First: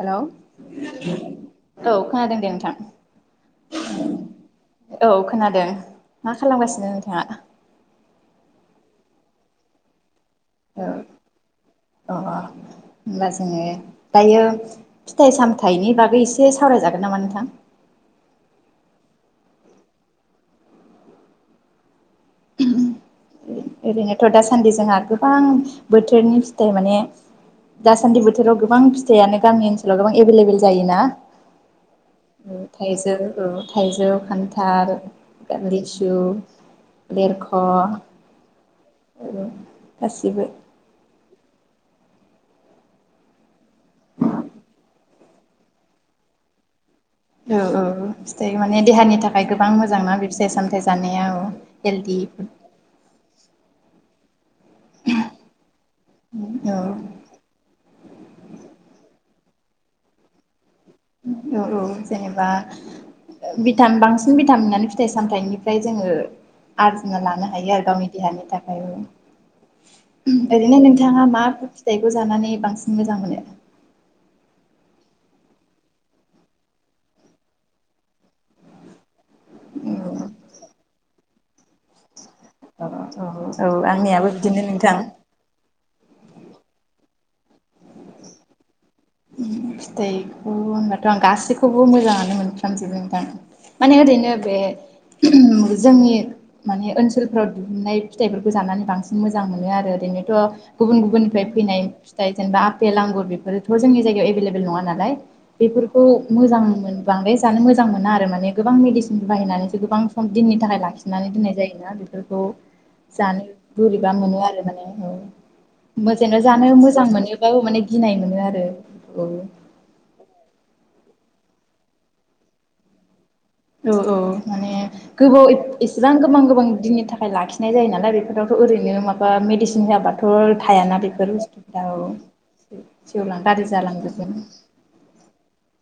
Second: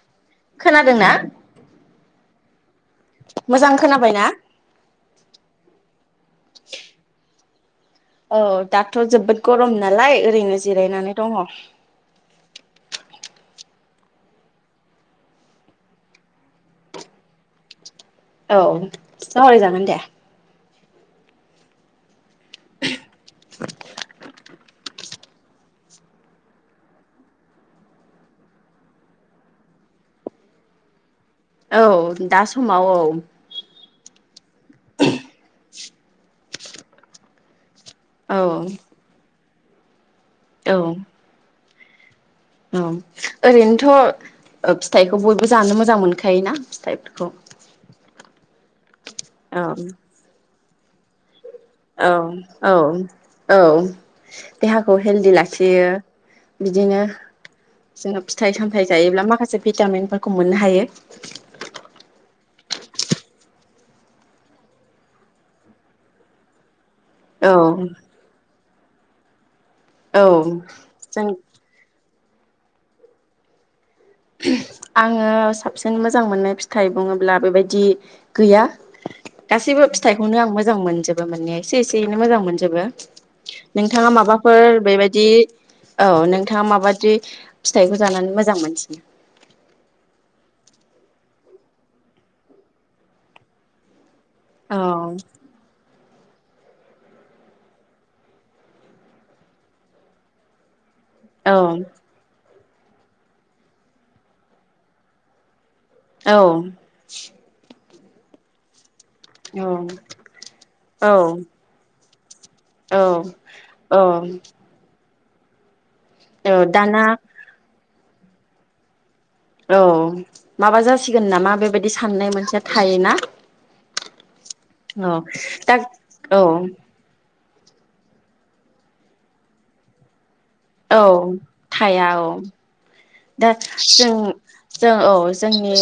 हेल' औ खोनादोंना खानादों। दे नोथां मोजां खोनाबायना औ खोनादों। मा खालामगासिनो नोंथाङा? औ दाथ' जोबोद गरम नालाय ओरैनो औ जिरायनानै दङ औ अ होमबा जोङो दायो फिथाइ सामथायाइनि बागै एसे सावरायजागोन नामा नोंथां? औ सहराय जागोन दे [unintelligible] ऐरैनो थदासान दासान्दि जोंहा गोबां बोथोरनि फिथाइ माने दासान्दि बोथोराव गोबां फिथाइयानो गामि ओनसोलाव गोबां एभेलेबेल जायोना औ दा समाव औ जौ खान्थाल रिसु देरख' औ औ गासिबो औ औ ओरैनोथ' फिथाइखौ बयबो जानो मोजां मोनखायोना फिथाइ औ औ माने देहानि नि थाखाय औ गोबां मोजां ना बि फिसाय सामथायाइ जानाया औ औ हेलदि औ औ [unintelligible] देहाखौ हेलदि लाखियो औ बिदिनो जोंङो फिथाइ सामथायाइ जायोब्ला माखासे भिटामिनफोरखौ मोननो हायो भितमिन बांसिन भिटामिनानो फिथाइ सामथाइनिफ्राय जोंङो आरजिना लानो औ हायो आरो गावनि देहानि थाखाय औ आरो ओरैनो नोंथाङा जों मा फिथाइ खौ जानानै बांसिन मोजां मोनो आङो साबसिन मोजां मोननाय फिथाइ बुंङोब्ला बेबायदि गैया गासैबो फिथाइखौनो आं मोजां मोनजोबो [inaudible] एसे एसेयैनो मोजां औ मोनजोबो औ नोंथाङा आंनियाबो बिदिनो माबाफोर नोंथां बेबायदि औ नोंथाङा माबादि। फिथाइखौ जानानै मोजां मोनसि। फिथाइखौ होनबाथ आं गासैखौबो मोजांङानो मोनफ्रामजोबो बोद नोंथां माने ओरैनो। बे औ जोंनि। माने ओनसोलफोराव दिहुननाय फिथाइफोरखौ जानानै बांसिन मोजां मोनो आरो ओरैनोथ'। गुबुन गुबुननिफ्राय औ फैनाय फिथाइ जेनेबा। फेल आंगुर बेफोर। बो जोंनि जायगायाव एभेलेबल नंङा नालाय। बेफोरखौ औ मोजां मोन बांद्राय जानो मो जां मोना माने गोबां मडि। बाहायनानैसो गोबां सम दिननि थाखाय लाखिनानै औ दोननाय जायोना बे औ औ जानो बोरिबा औ मोनो आरो माने औ। [unintelligible] औ दाना मोजां मोनोबाबो माने गिनाय मोनो आ रो औ माबा जा सिगोन नामा बेबायदि साननाय मोनसेया थायोना। औ औ। माने औ गोबाव दा एसेबां औ गोबां गोबां दिननि थाखाय लाखि नाय जायो नालाय बेफोरावथ' ओरैनो माबा मेडिसिन होआबा थ' थायाना औ बेफोर बुस्थुफ्राव औ। सेवलां दा गाज्रि जों जालांजोबगोन जों औ जोंनि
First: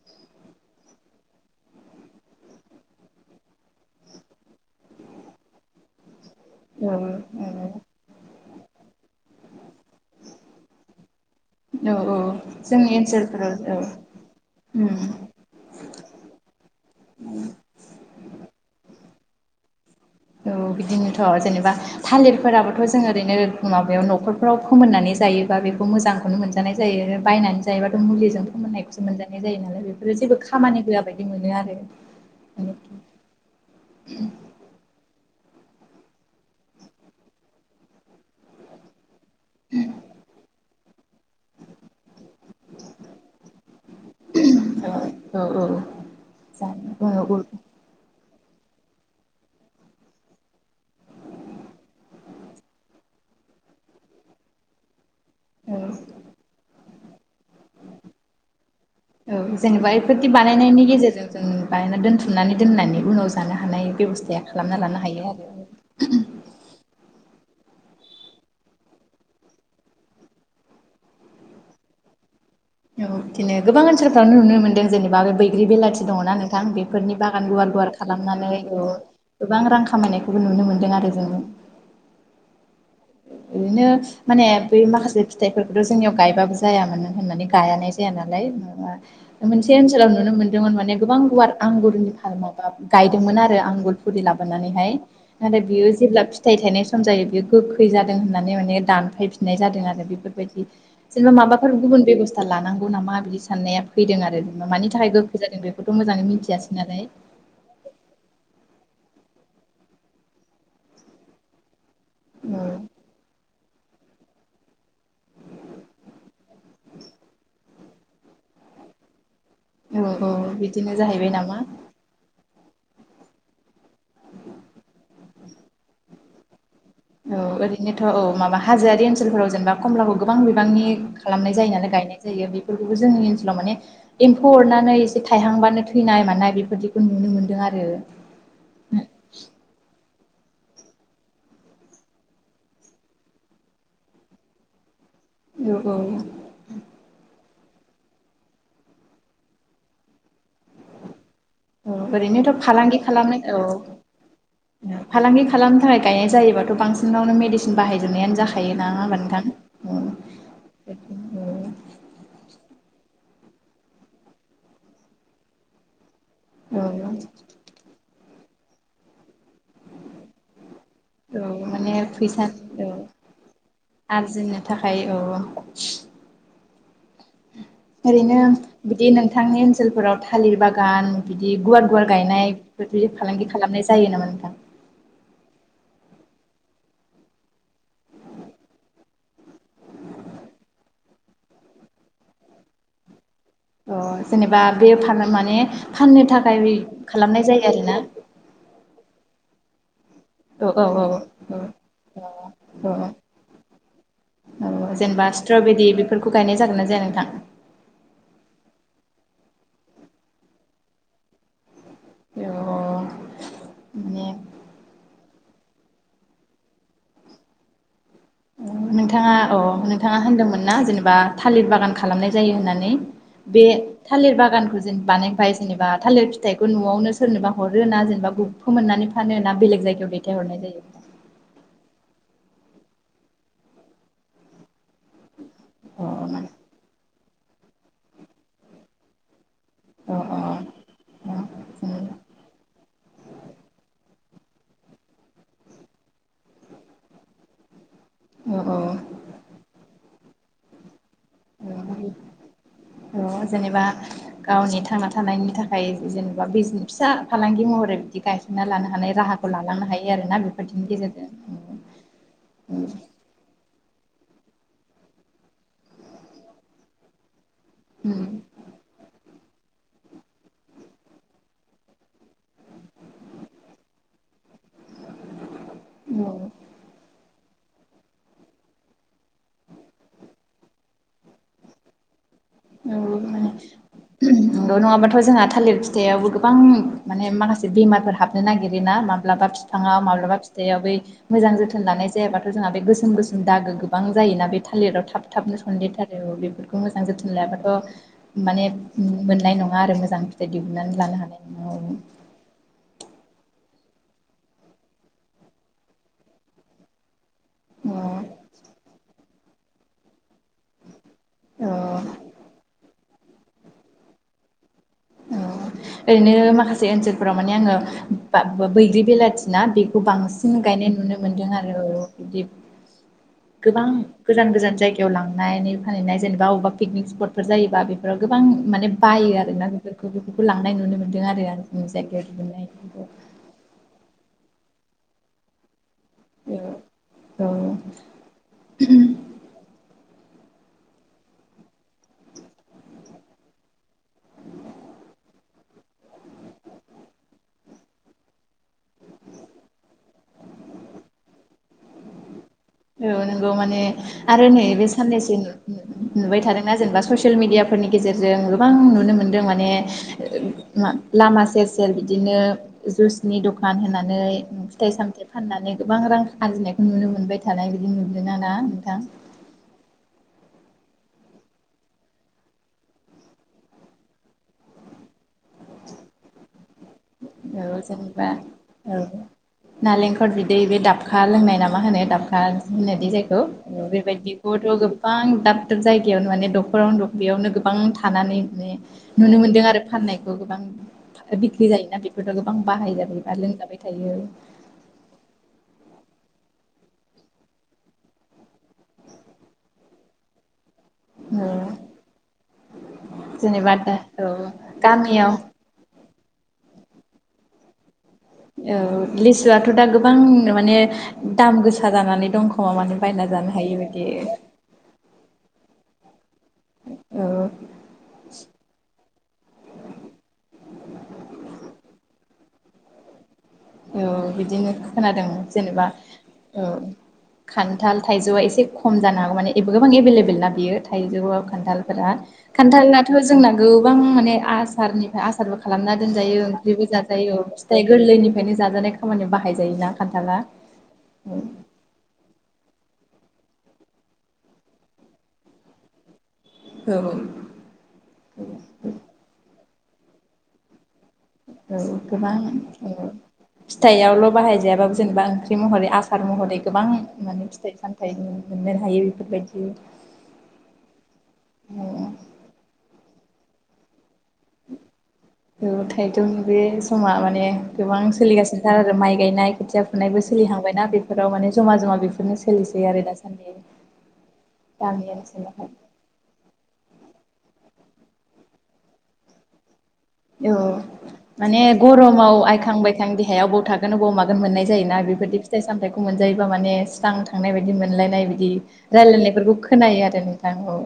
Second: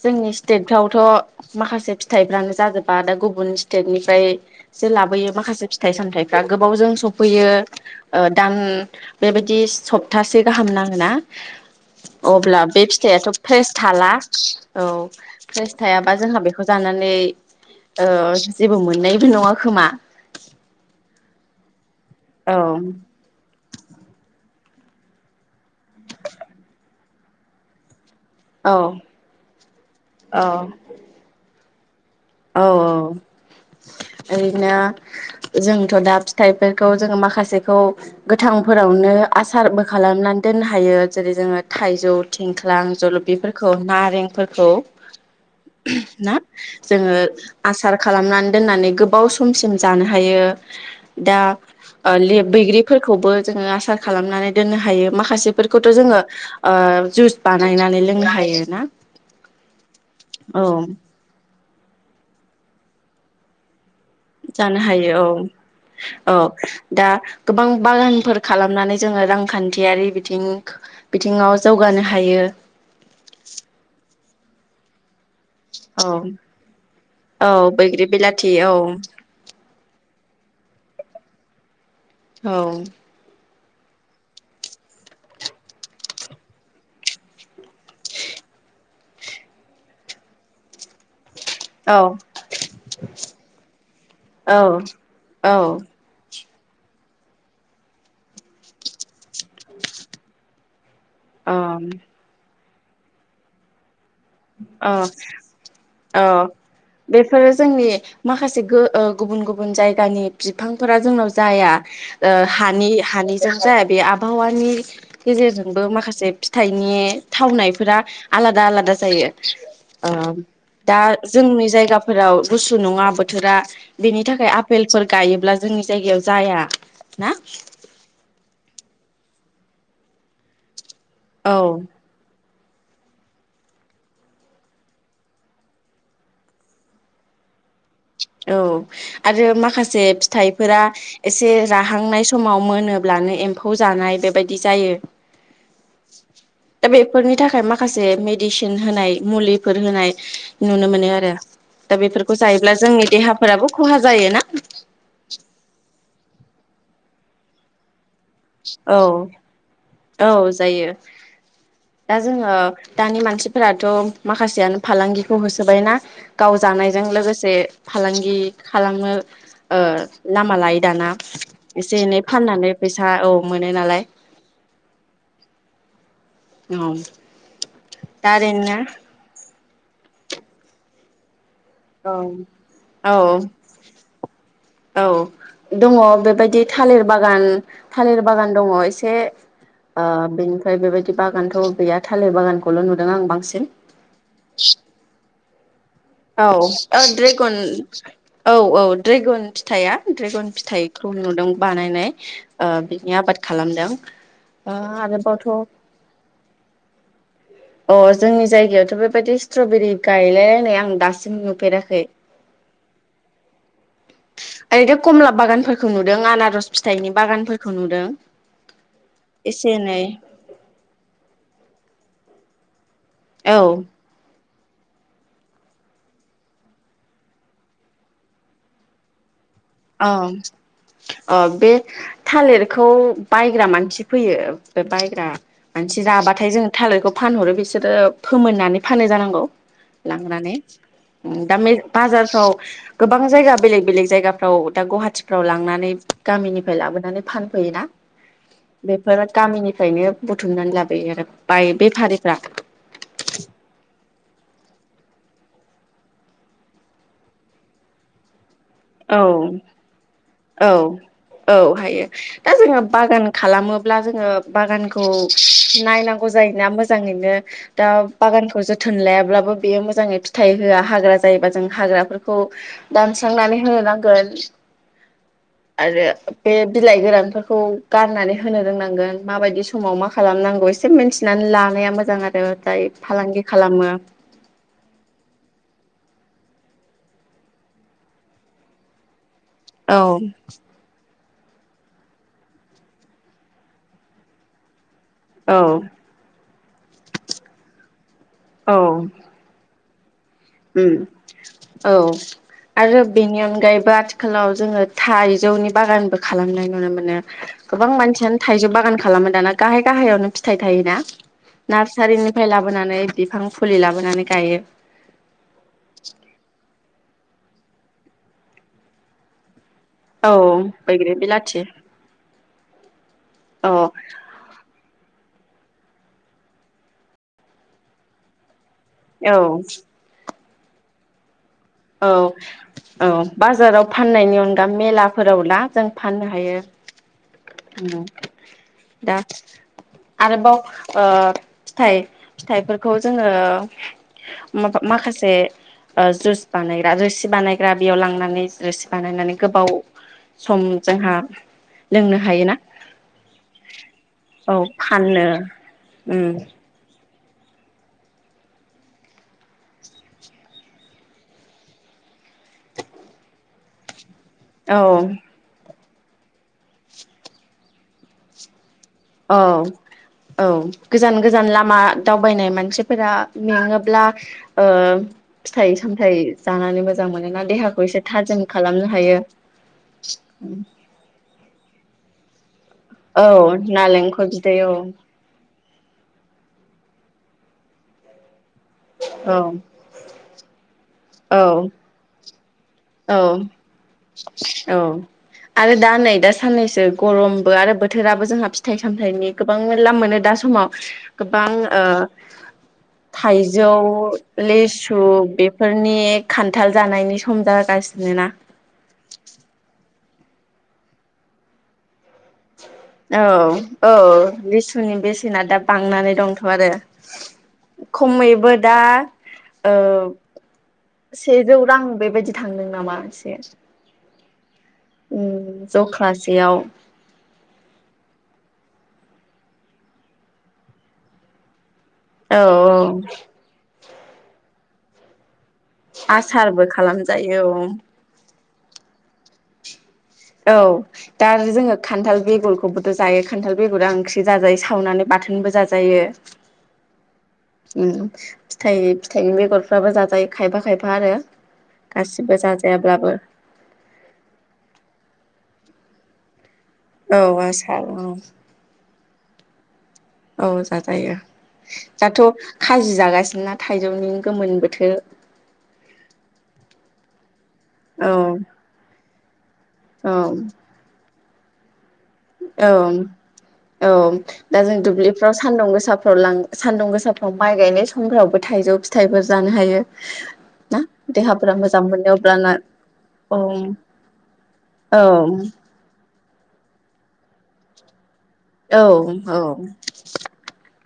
जोंनि स्टेटफ्रावथ' माखासे फिथाइफ्रानो जाजोबा। दा गुबुन स्टेटनिफ्रायसो लाबोयो माखासे फिथाइ सामथाइ फ्रा औ गोबावजों सफैयो। औ ओ दां बेबायदि सप्तासे गाहाम नाङो ना औ औ अब्ला बे जोंनि फिथाइआथ' ओनसोलफोराव फ्रेस औ थाला। औ फ्रेस थायाबा जोंहा बेखौ जानानै ओ जेबो मोननाय नङा खोमा औ बिदिनोथ' जेनेबा औ थालिरफोराबोथ' जों ओरैनो माबायाव न'खर फ्राव फोमोननानै जायोबा बे खौ मोजांखौनो मोनजानाय जायो। बायनानै जायोबा मुलिजों फोमोननायखौसो मोनजानाय जायो नालाय बेफोरो जेबो औ खामानि होआ बायदि मोनो आरो औ औ। ओरैनो जोंथ' दा फिथाइफोरखौ जोङो माखासेखौ गोथांफोरावनो आसारबो खालामनानै दोननो हायो। जेरै जोङो थाइ जौ, थिंख्लां, जलिफोरखौ, नारेंफोरखौ औ औ औ [unintelligible] ना? जानो ओ बुङो औ आसार खाल खालामनानै दोननानै गोबाव समसिम जानो हायो। दा ओ लेब बैग्रिफोरखौबो जोङो आसार खालामनानै दोननो हायो। माखासेफोरखौथ' जोङो ओ जुस बानायनानै लोंनो हायो ना खि औ बानायनायनि गेजेरजों जोङो। बायना दोनथुमनानै दोननानै उनाव जानो हानाय। बेब'स्थाया खालामना जानो लानो हायो औ आरो औ दा गोबां। बागानफोर खालामनानै जोङो रांखान्थियारि बिथिं बिथिङाव जौगानो हायो। औ बिदिनो गोबां ओनसारफ्रावनो नुनो मोनदों जेने। बा बैग्रि बेलाथि औ दङना नोंथां बेफोरनि बागान औ गुवार गुवार बैग्रि बिलाथि खालामनानै औ ओ गोबां रां खामायनाय। खौबो नुनो मोन्दों आरो जोङो। औ ओरैनो माने बै माखासे फिथाइफोरखौथ जोंनियाव गायबाबो जाया मानो होननानै गायानाय जाया नालाय माबा मोनसे ओनसोलाव नुनो मोन्दोंमोन माने गोबां गुवार। आंगुरनि औ फारामावबा गायदोंमोन आरो आंगुर फुलि लाबोनानै औ हाय माने औ बेयो जेब्ला। फिथाइ थनाय सम जायो बेयो गोख। खै जादों होननानै माने दानफाय फिननाय जादों आरो बेफोरबायदि। जेनेबा माबाफोर ओम गुबुन बेबस्था लानां। गौ नामा बिदि साननाया। फैदों आरो मानि औ थाखाय गोखै जादों बेखौथ मोजाङै औ मिथियाासै नालाय। बेफोरो जोंनि माखासे गो ओ गुबुन गुबुन जायगानि बिफांफोरा जोंनाव जाया। ओ हानि औ हानि जरजा। बे आबहावानि। गेजेरजोंबो माखासे फिथाइनि थावनाय। फोरा आलादा आलादा। जायो ओ औ औ बिदिनो दा जाहैबाय नामा जोंनि जायगाफोराव। गुसु नङा बोथोरा। बेनि थाखाय आफेलफोर गायोब्ला। जोंनि जायगायाव जाया। ना औ ओरैनोथ औ माबा हाजोआरि। ओनसोलफोराव जेनबा कमलाखौ गोबां बिबांनि। खालामनाय औ जायो नालाय गायनाय जायो बि। बेफोरखौबो जोंनि ओनसोलाव माने एम्फौ अरनानै एसे थायहांबानो थैनाय मानाय बेफोरदिखौ नुनो मोन्दों आरो। औ आरो माखासे फिथ। थाइफोरा एसे राहांनाय समाव मोनोब्लानो एम्फौ जानाय बेबायदि जायो। औ औ दा बेफोरनि थाखाय माखासे मेडिसिन होनाय मुलिफोर होनाय। नुनो मोनो आरो औ दा बेफोरखौ ओरैनोथ' जायोब्ला फालांगि जोंनि। औ देहाफोराबो खहा जायोना फालांगि खालामनो थाखाय गायनाय जायोबाथ' बांसिनावनो मेदिसिन बाहायो। गजोबनायानो जाखायोना औ हाबानोथां। औ जायो। दा जोङो दानि मानसि फोरथ' माखासेयानो फालांगिखौ होसोबायना गाव औ जानायजों लोगोसे फालांगि खालामनो ओ लामा लायो दाना औ माने एसे एनै फैसा फाननानै फैसा औ मोनो नालाय। ओमफाय औ। औ। ओरैनो बिदि नोंथांनि ओनसोलफोराव थालिर बागान बि दि गुवार गुवार औ गायनाय बेफोरखौ औ फालांगि खालामनाय जायो नामा नोंथां? बायदि थालिर बागान थालिर बागान दङ एसे ओ बेनिफ्राय बेबायदि बागानथ' गैया थालिर बागानखौल' नुदों आं बांसिन। अ जेनेबा बे फान माने फाननो औ थाखाय औ खालामनाय ड्रेगन जायो आरोना औ औ ड्रेगन फिथाया ड्रेगन औ औ औ फिथाइखौ नुदों औ बानायनाय ओ औ बिनि आबाद खालामदों औ जेनेबा आरोबावथ' स्ट्रबेरि बेफोरखौ गायनाय जागोन ना जाया नोंथां? अ जोंनि जायगायावथ' बेबायदि स्ट्रबेरि गायलायलायनाय आं दासिम नुफेरा खै। अ [unintelligible] ओरैनो कमला बागानफोर खौ नुदों आनारस फिथाइनि बागानफोरखौ नुदों। नोंथाङा अ एसे एनै नोंथाङा होनदोंमोन ना जेनेबा थालिर बागान खा खालामनाय जायो होननानै? औ बे थालिर बागान खौ जेन बानायबाय जेनेबा थालिर फिथाइखौ न'आवनो सोरनोबा हरो ना जेनेबा गुबुन फोमोननानै फानो? ना बेलेग औ जायगायाव दैथायहरनाय जायो अ बे थालिर खौ बायग्रा मानसि फैयो। बे बायग्रा मानसि अ माने राबाथाय जोङो थालिरखौ फानहरो बिसोरो फोमोननानै फानो जानांगौ। अ अ लांनानै दा बाजारफ्राव गोबां जायगा बेलेग बेलेग जायगा फ्राव दा गुवाहाटिफ्राव लांनानै गामिनिफ्राय लाबोनानै फानफैयोना। औ बेफोर गामिनिफ्रायनो बुथुमनानै लाबोयो आरो बाय औ बेफारिफ्रा औ जेनेबा गावनि थांना थानायनि थाखाय जेनेबा बिज फिसा फालांगि महरै बिदि गाय औ औ बेफोरदिनि गेजेरजों औ हायो दा जोङो बागान खालामो ब्ला जोङो बागानखौ नायनांगौ जायोना मोजाङैनो। दा बागानखौ जोथोन लायाब्लाबो बेयो मोजाङै फिथाइ होआ हाग्रा जायोबा जों हाग्राफोरखौ दानस्रांनानै होनांगोन आरो औ बे बिलाइ गोरानफोर खौ गारनानै होनो रोंनांगोन माबायदि समाव मा खालामनांगौ एसे मिन्थिनानै लानाया मोजां आरो जाय औ फालांगि माने खालामो नंगौ नङाबाथ' जोंहा थालिर फिथाइआवबो गोबां माने माखासे बेमारफोर हाबनो नागिरो ना मा माब्लाबा फिफाङा औ माब्लाबा फिथाइआ बै मोजां जोथोन लानाय जायाबाथ' जोंहा बे गोसोम गोसोम दागो गोबां जायोना बे थालिराव था थाब थाबनो औ सनदेरथारो औ बेफोरख खौ मोजां जोथ लायाबाथ' माने मोननाय नङा आरो मोज जां उम औ आरो बेनि अनगायैब बो आथिखालाव जोङो थाइजौनि बागानबो खालामनाय नुनो मोनो। गोबां मानसियानो थाइजौ बागान खालामो दाना। गाहाय गाहायावनो फि थाइ थायोना औ नार्सारिनिफ्राय लाबोनानै बिफां फुलि लाबोनानै गायो। ओ ओरैनो माखासे ओनसोल फोराव माने आङो बा बैग्रि बिलाथिना बे खौ औ बांसिन गायनाय बैग्रि नुनो मोन्दों बिलाथि आरो औ बिदि औ गोबां गोजान गोजान जायगायाव लांङो। नायनै फानहैनाय जेनेबा अबेबा पिकनिक स्पटफोर जायोबा बेफोराव गोबां माने बायो औ आरो ना गो बेफोरखौ लांनाय नुनो मोन्दों आरो जोंनि औ जायगायाव दिहुननायफोरखौ औ बाजाराव फाननायनि अनग दा मेलाफोराव ला जों फाननो हायो औ दा आरोबावा ओ फिथाइ फिथाइफोरखौ जोङो माखासे जुस बानायग्रा रोसि बानायग्रा बेयाव लांनानै रोसि बानायनानै गोबाव सम जोंहा लोंनो हायो ना औ नंगौ माने आरो नै बे फाननो साननैसो उम नुबाय थादोंना जेनेबा ससियेल मिेडियाफोरनि गेजेरजों गोबां नुनो मोन्दों माने लामा सेर सेर बिदिनो जुइसनि दखान होननानै ओ औ फीथाइ सामथाई फाननानै गोबां रां आरजिनायखौ नुनो मोनबाय थानाय बिदि नुदोंोन ना नोंथां औव औ गोजान गोजान लामा दावबायनाय मानसिफोरा मेङोब्ला फिथाइ सामथायाइ जानानै मोजां मोनोना औ देहाखौ एसे जेनेबा थाजिम खालामनो औ हायो नालेंखर बिदै बे दाबखा लोंनाय नामा होनो दाबखा आरो होनदि जायखौ औ नालेंखर बिदै बेबायदिखौथ' औ गोबां दाब दाब जायगायावनो माने दख'रावनो दखरियावनो गोबां थानानै माने नुनो औ मोनदों आरो फाननायखौ गोबां ओ औ बिग्रि जायोना बि बे औ औ आरो दा नै दा साननैसो गरमबो आरो बोथोराबो जोंहा फी फिथाइ सामथाइनि गोबां मेला मोनो दा समाव औ गोबां ओ थाइजौ जेनेबा दा औ लेसु गामियाव बेफोरनि खान्थाल जानायनि सम जा गास औ लिसुआथ' दा गो गोबां माने दाम गोसा जानानै दं खोमा माने बायना औ जानो हायि औ बायदि लिसुनि बेसेना दा बांनानै दंथ' आरो औ खमैबो दा ओ सेजौ रां बेबायदि थांदों नामा एसे औ बिदिनो खोनादों उम जेनेबा जख्लासेयाव ओ खान्थाल थाइजौआ एसे खम जानो हागौ माने गोबां एभेलेबेल ना बियो थाइजौ खान्थाल फोरा औ औ खान्थालाथ' जोंना गोबां माने आ सारनिफ्राय आ सारबो खालामना दोनजायो आसारबो ओंख्रिबो जाजायो खालामजायो औ। फिथाइ गोरलैनि ओंखायनो जाजानाय खामानियाव बाहाय जायोना औ दा जोङो खान्थाल बेगल खौबोथ' जायो खान्थाल बेगरा ओंख्रि जाजायो सावनानै बाथोनबो जाजायो नोगौ फिथाइ फिथाइनि बेगर फ्राबो जाजायो खायफा खायफा आरो। औ गासिबो गोबां औ जाजायाब्लाबो फिथायाइआवल' बाहायजायाबाबो जेनेबा ओं ख्रि महरै आसार महरै गोबां औ माने फिथाइ आसार औ सामथाइ मोननो हायो बेफोरबायदि। बे औ जाजायो दाथ'। खाजि जागासिनोना थाइजौनि गोमोन बोथोर औ थाइजौनि निबे समा मा ने गोबां औ सोलिगासिनोथार आरो माइ गायनाय खोथिया औ फुनायबो सोलिहांबायना बे फोराव माने जमा जमा बे औ औ दा जों गामि दुब्लिफ्राव सान्दुं ओनसोलावहाय गोसाफ्राव लां सान्दुं गोसा माइ गायनाय समफ्रावबो थाइजौ फिथाइफोर जानो हायो। औ ना देहाफोरा माने मोजां मोनो गरमाव अब्लाना आइखां बायखां औ देहाया अबाव थागोन अबाव मागोन मोननाय औ जायोना बेफोरदि फिथाइ सामथाइखौ मोनजायोबा माने जां थांनाय बायदि मोनलायनाय बि दि औ औ रायलायनायफोरखौ खोनायो आरो नोंथां औ।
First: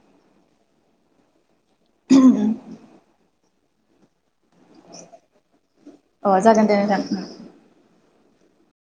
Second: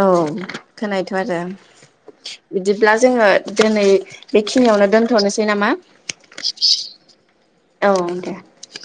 औ खोनायोथ' आरो। बिदिब्ला जोङो दोनै बेखिनियावनो दोनथ'नोसै नामा? अ जागोन दे नोंथां औ दे।